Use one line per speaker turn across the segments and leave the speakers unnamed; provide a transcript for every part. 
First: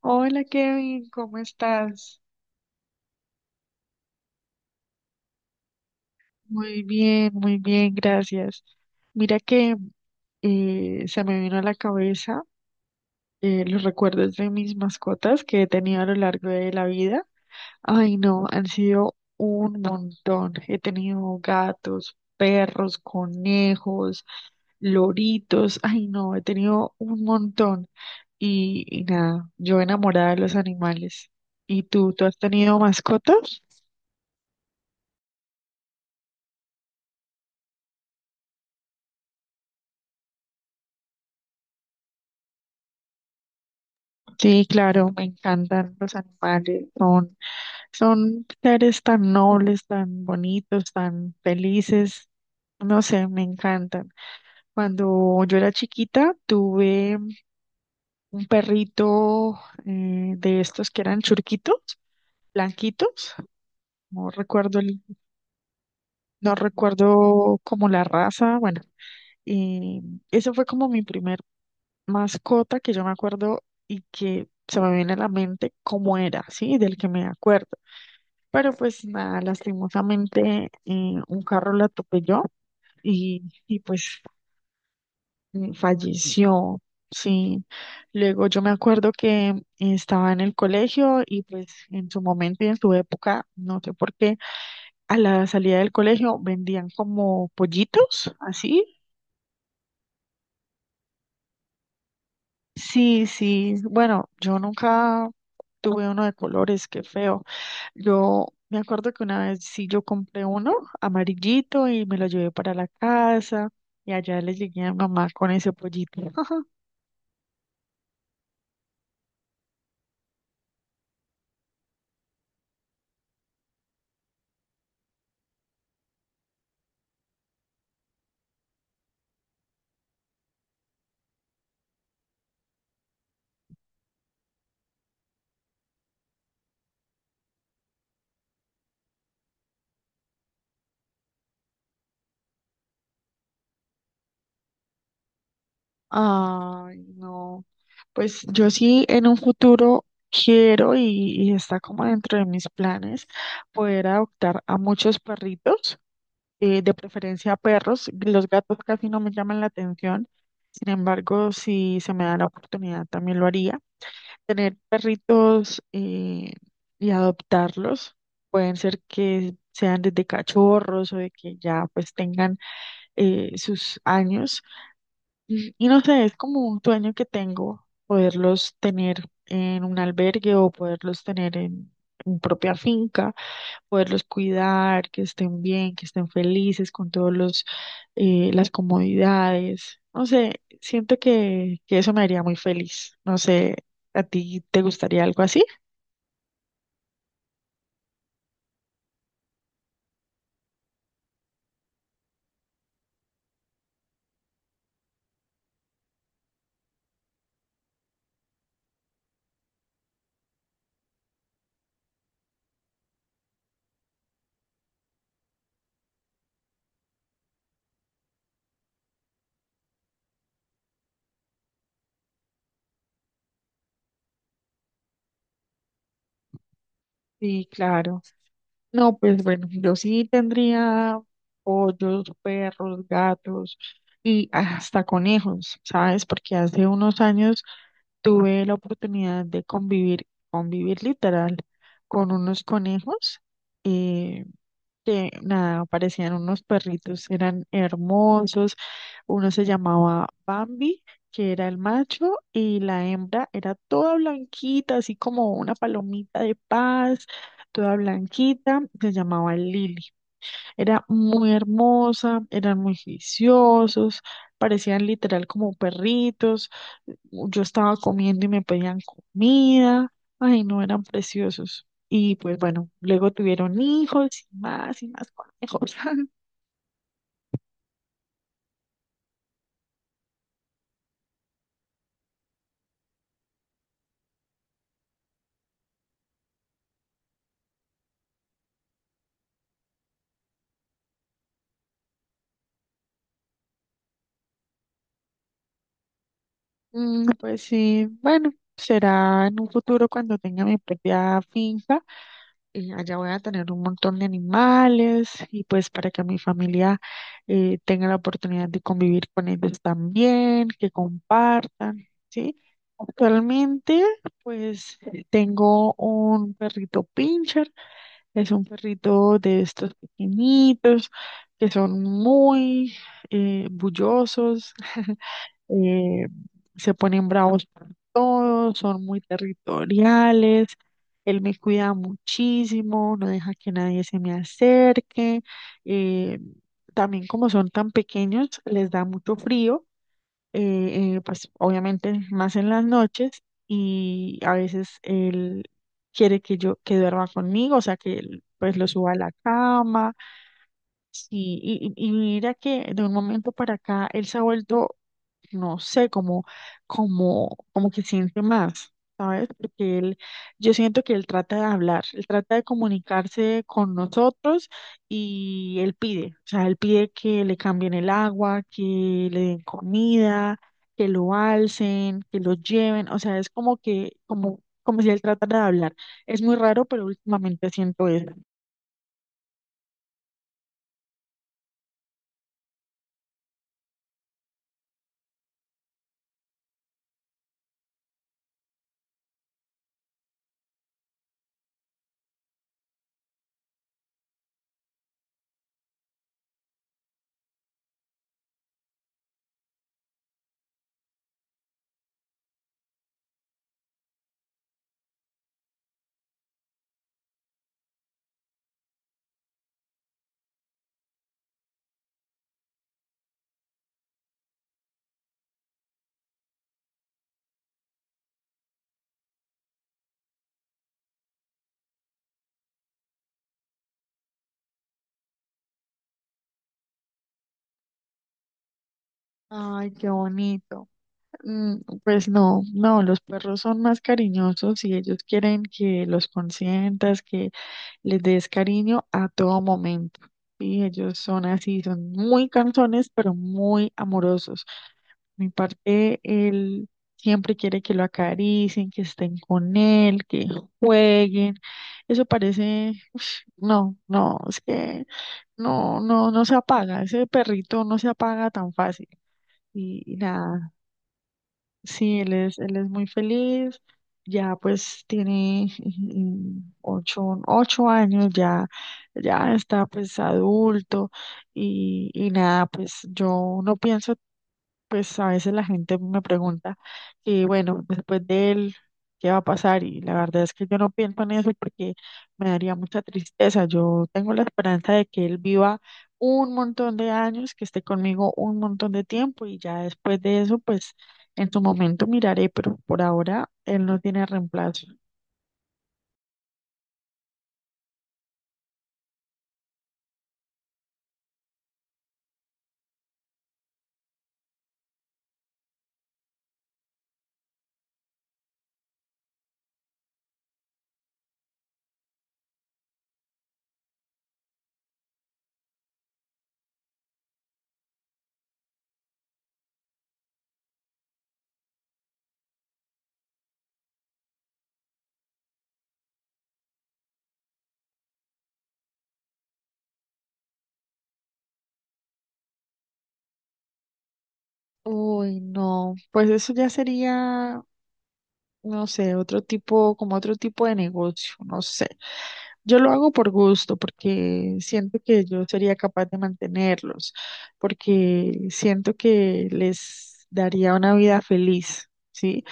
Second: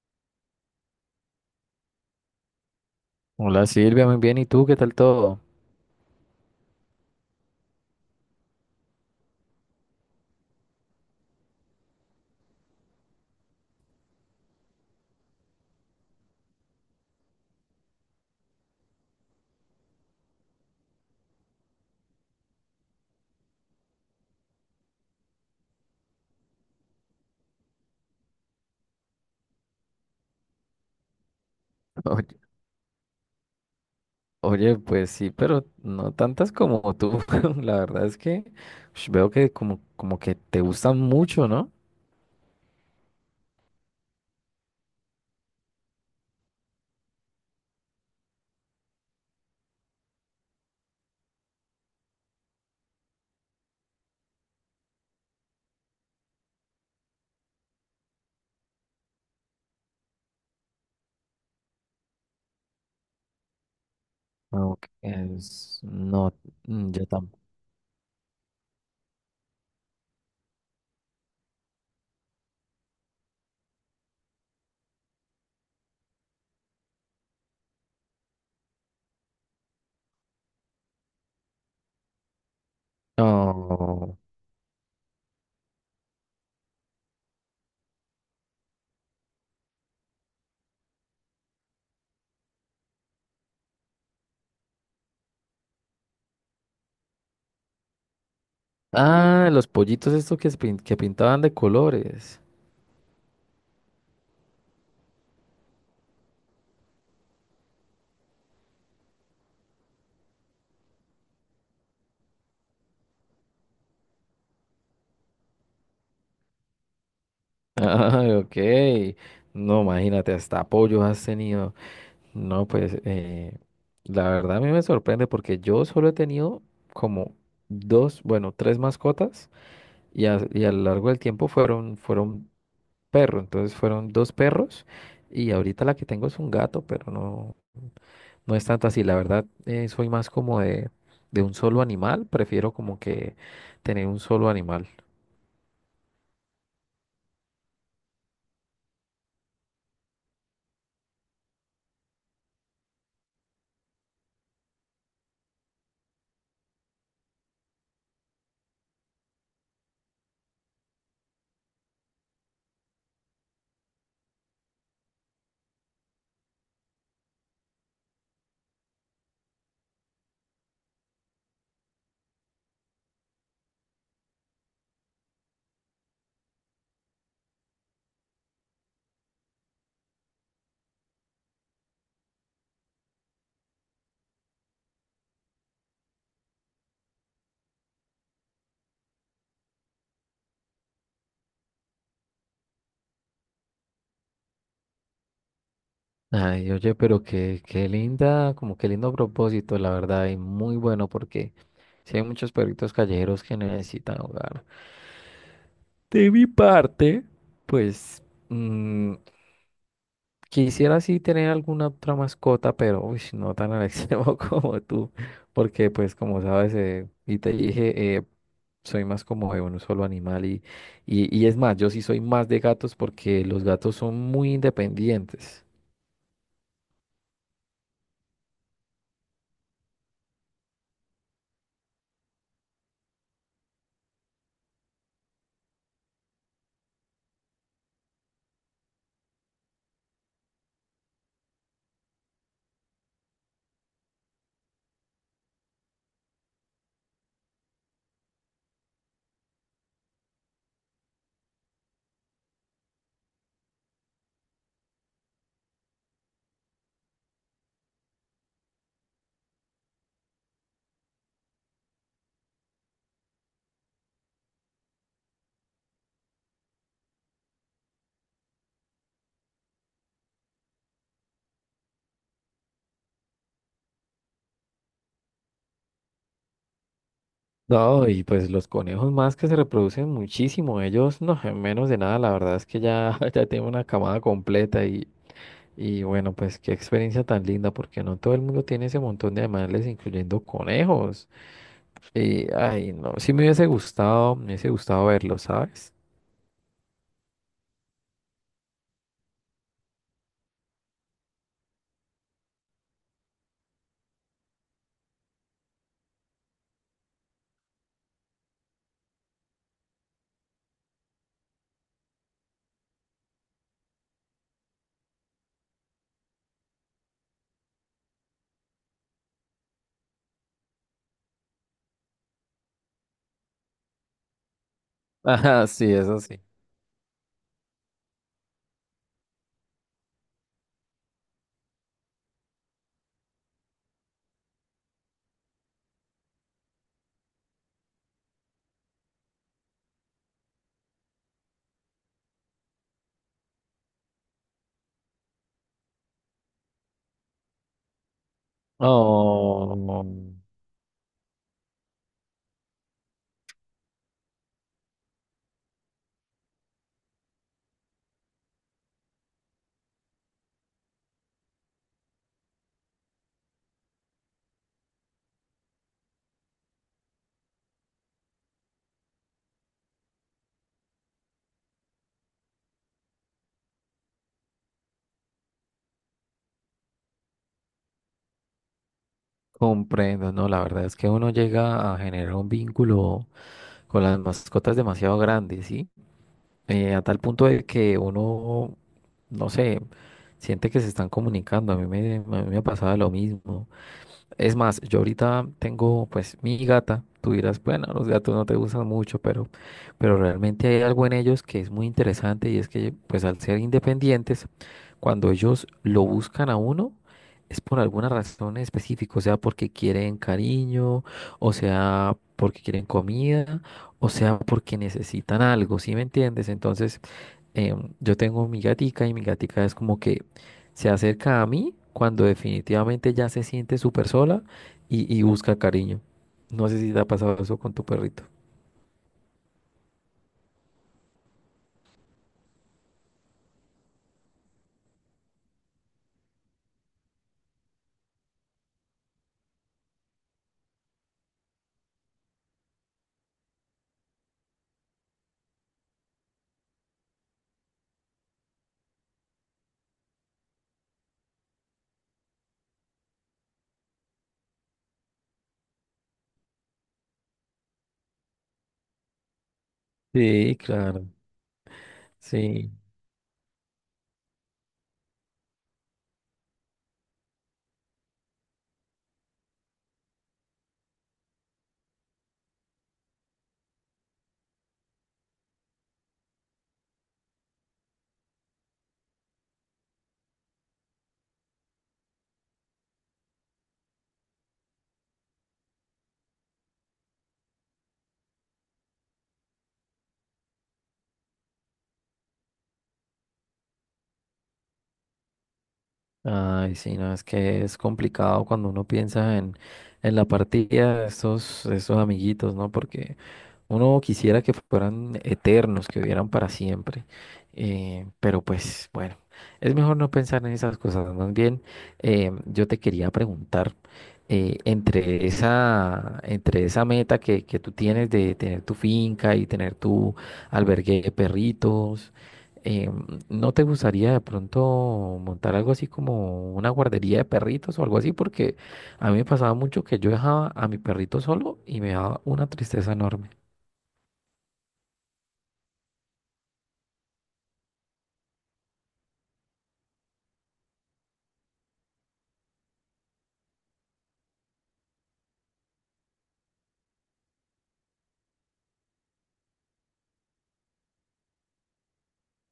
Hola Kevin, ¿cómo estás?
Hola Silvia, muy bien. ¿Y tú qué tal todo?
Muy bien, gracias. Mira que se me vino a la cabeza los recuerdos de mis mascotas que he tenido a lo largo de la vida. Ay, no, han sido un montón. He tenido gatos, perros, conejos, loritos. Ay, no, he tenido un montón. Y nada, yo enamorada de los animales. ¿Y tú has
Oye,
tenido mascotas?
oye, pues sí, pero no tantas como tú. La verdad es que veo que como que te gustan mucho, ¿no?
Sí, claro, me encantan los animales, son seres tan nobles, tan bonitos, tan felices, no sé, me encantan. Cuando yo era chiquita, tuve un perrito de estos que eran churquitos, blanquitos, no recuerdo
No,
no
mm, yo tampoco.
recuerdo como la raza, bueno, y eso fue como mi primer mascota que yo me acuerdo y que se me viene a la mente cómo era, ¿sí? Del que me acuerdo. Pero pues nada, lastimosamente un carro la atropelló y
No.
pues falleció. Sí, luego yo me acuerdo que estaba en el colegio y pues en su momento y en su época, no sé por qué, a la salida del colegio vendían como pollitos, así.
Ah, los pollitos estos que pintaban de colores.
Sí, sí, bueno, yo nunca tuve uno de colores, qué feo. Yo me acuerdo que una vez sí yo compré uno amarillito y me lo llevé para la casa y allá le llegué a mi mamá con ese pollito.
Ah, ok. No, imagínate, hasta apoyos has tenido. No, pues la verdad a mí me sorprende porque yo solo he tenido como dos, bueno, tres mascotas. Y a lo largo del tiempo fueron perro, entonces fueron dos perros y ahorita la que tengo es un gato, pero no, no es tanto así. La verdad, soy más como de un solo animal, prefiero como que tener un solo animal.
Ay, no. Pues yo sí en un futuro quiero y está como dentro de mis planes poder adoptar a muchos perritos, de preferencia perros. Los gatos casi no me llaman la atención. Sin embargo, si se me da la oportunidad, también lo haría. Tener perritos y adoptarlos. Pueden ser que sean desde cachorros o de que ya pues tengan sus años y no sé, es como un sueño que tengo, poderlos tener en un albergue o poderlos tener en mi propia finca, poderlos cuidar, que estén bien, que estén felices con todos las comodidades. No sé, siento que eso me haría muy feliz. No sé, ¿a ti te gustaría algo así?
Ay, oye, pero qué linda, como qué lindo propósito, la verdad, y muy bueno porque si hay muchos perritos callejeros que necesitan hogar. De mi parte, pues... mm, quisiera sí tener alguna otra mascota, pero uy, no tan al extremo como tú, porque pues como sabes, y te dije, soy más como de un solo animal y es más, yo sí soy más de gatos porque los gatos son muy independientes.
Sí, claro. No, pues bueno, yo sí tendría pollos, perros, gatos y hasta conejos, ¿sabes? Porque hace unos años tuve la oportunidad de convivir, convivir literal, con unos conejos. eh, que nada, parecían unos perritos, eran hermosos. Uno se llamaba Bambi, que era el macho, y la hembra era toda blanquita, así como una palomita de paz, toda blanquita, se llamaba Lily. Era muy hermosa, eran muy juiciosos, parecían literal como perritos. Yo estaba comiendo y me pedían comida. Ay, no, eran preciosos. Y pues bueno, luego tuvieron hijos y más conejos.
No, y pues los conejos más que se reproducen muchísimo, ellos no, en menos de nada, la verdad es que ya, ya tengo una camada completa y bueno, pues qué experiencia tan linda, porque no todo el mundo tiene ese montón de animales, incluyendo conejos. Y, ay, no, sí me hubiese gustado verlo, ¿sabes?
Pues sí, bueno, será en un futuro cuando tenga mi propia finca allá voy a tener un montón de animales y pues para que mi familia tenga la oportunidad de convivir con ellos también, que compartan, ¿sí? Actualmente, pues tengo un perrito pincher, es un perrito de estos pequeñitos que son muy bullosos,
Ajá, sí, eso
eh,
sí.
se ponen bravos por todo, son muy territoriales, él me cuida muchísimo, no deja que nadie se me acerque, eh, también como son tan pequeños, les da mucho frío, pues obviamente más en las noches y a veces él quiere que yo que duerma conmigo, o sea que él, pues lo suba a la cama,
Oh,
sí, y mira que de un momento para acá él se ha vuelto no sé, como que siente más, ¿sabes? Porque él, yo siento que él trata de hablar, él trata de comunicarse con nosotros y él pide, o sea, él pide que le cambien el agua, que le den comida, que lo alcen, que lo lleven, o sea, es como si él tratara de hablar. Es muy raro, pero últimamente siento eso.
comprendo, no, la verdad es que uno llega a generar un vínculo con las mascotas demasiado grande, ¿sí? A tal punto de que uno, no sé, siente que se están comunicando, a mí me pasaba lo mismo. Es más, yo ahorita tengo pues mi gata. Tú dirás, bueno, los gatos no te gustan mucho, pero realmente hay algo en ellos que es muy interesante y es que pues al ser independientes, cuando ellos lo buscan a uno, es por alguna razón específica, o sea, porque quieren cariño, o sea, porque quieren comida, o sea, porque necesitan algo, ¿sí me entiendes? Entonces, yo tengo mi gatica y mi gatica es como que se acerca a mí cuando definitivamente ya se siente súper sola y busca cariño. No sé si te ha pasado eso con tu perrito.
Ay, qué bonito. Pues no, no, los perros son más cariñosos y ellos quieren que los consientas, que les des cariño a todo momento. Y ellos son así, son muy cansones, pero muy amorosos. Mi parte, él siempre quiere que lo acaricien, que estén con él, que jueguen. Eso parece, ush, no, no, es que no, no, no se apaga. Ese perrito no se apaga tan fácil. Y
Sí,
nada.
claro.
Sí,
Sí.
él es muy feliz, ya pues tiene ocho años, ya, ya está pues adulto y nada, pues yo no pienso, pues a veces la gente me pregunta y bueno, después de él, ¿qué va a pasar? Y la verdad es que yo no pienso en eso porque me daría mucha tristeza. Yo tengo la esperanza de que él viva un montón de años, que esté conmigo un montón de tiempo y ya después de eso, pues en su momento miraré, pero por ahora él no tiene reemplazo.
Ay, sí, no, es que es complicado cuando uno piensa en la partida de estos amiguitos, ¿no? Porque uno quisiera que fueran eternos, que vivieran para siempre, pero pues bueno, es mejor no pensar en esas cosas. Más bien, yo te quería preguntar, entre entre esa meta que tú tienes de tener tu finca y tener tu albergue de perritos, eh, ¿no te gustaría de pronto montar algo así como una guardería de perritos o algo así? Porque a mí me pasaba mucho que yo dejaba a mi perrito solo y me daba una tristeza enorme.
Uy, no, pues eso ya sería, no sé, otro tipo, como otro tipo de negocio, no sé. Yo lo hago por gusto, porque siento que yo sería capaz de mantenerlos, porque siento que les daría una vida feliz, ¿sí?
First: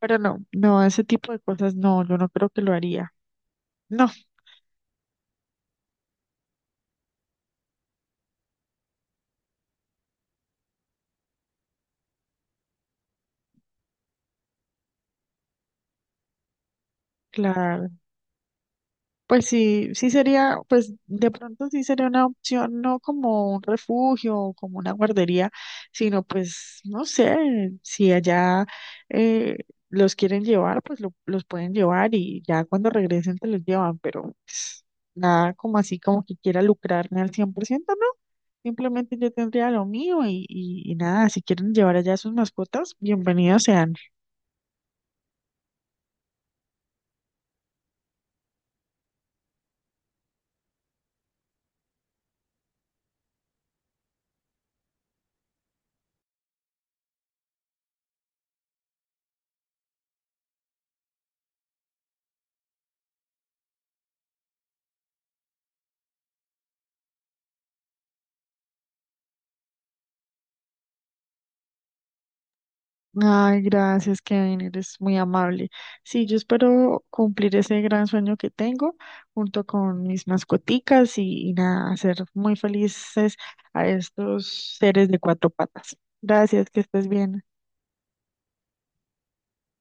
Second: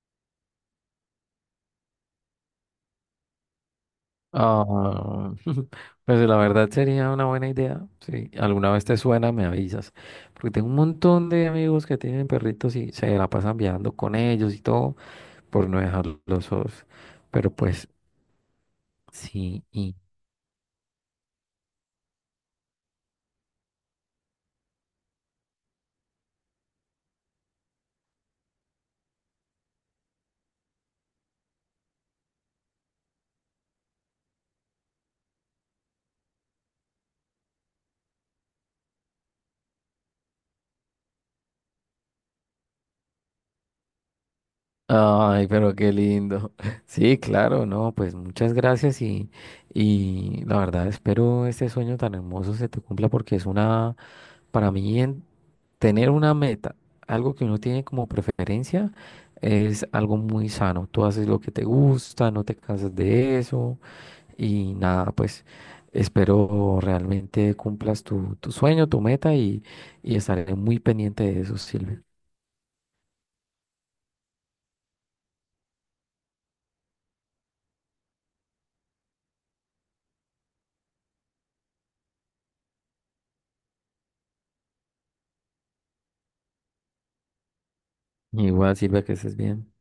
Pero no, no, ese tipo de cosas no, yo no creo que lo haría. No,
Ah, pues la verdad sería una buena idea. Si alguna vez te suena, me avisas. Porque tengo un montón de amigos que tienen perritos y se la pasan viajando con ellos y todo por no dejarlos solos. Pero pues
claro. Pues
sí.
sí,
Y-
sí sería, pues de pronto sí sería una opción, no como un refugio o como una guardería, sino pues, no sé, si allá eh, los quieren llevar, pues los pueden llevar y ya cuando regresen te los llevan, pero pues, nada como así como que quiera lucrarme al 100% no, simplemente yo tendría lo mío y nada, si quieren llevar allá sus mascotas, bienvenidos sean.
ay, pero qué lindo. Sí, claro, no, pues muchas gracias y la verdad espero este sueño tan hermoso se te cumpla porque es una, para mí en- Tener una meta, algo que uno tiene como preferencia, es algo muy sano. Tú haces lo que te gusta, no te cansas de eso y nada, pues espero realmente cumplas tu sueño, tu meta y estaré muy pendiente de eso, Silvia.
Ay, gracias, Kevin, eres muy amable. Sí, yo espero cumplir ese gran sueño que tengo junto con mis mascoticas y nada, hacer muy felices a estos seres de cuatro patas. Gracias, que estés bien.
Igual, Silvia, que estés bien.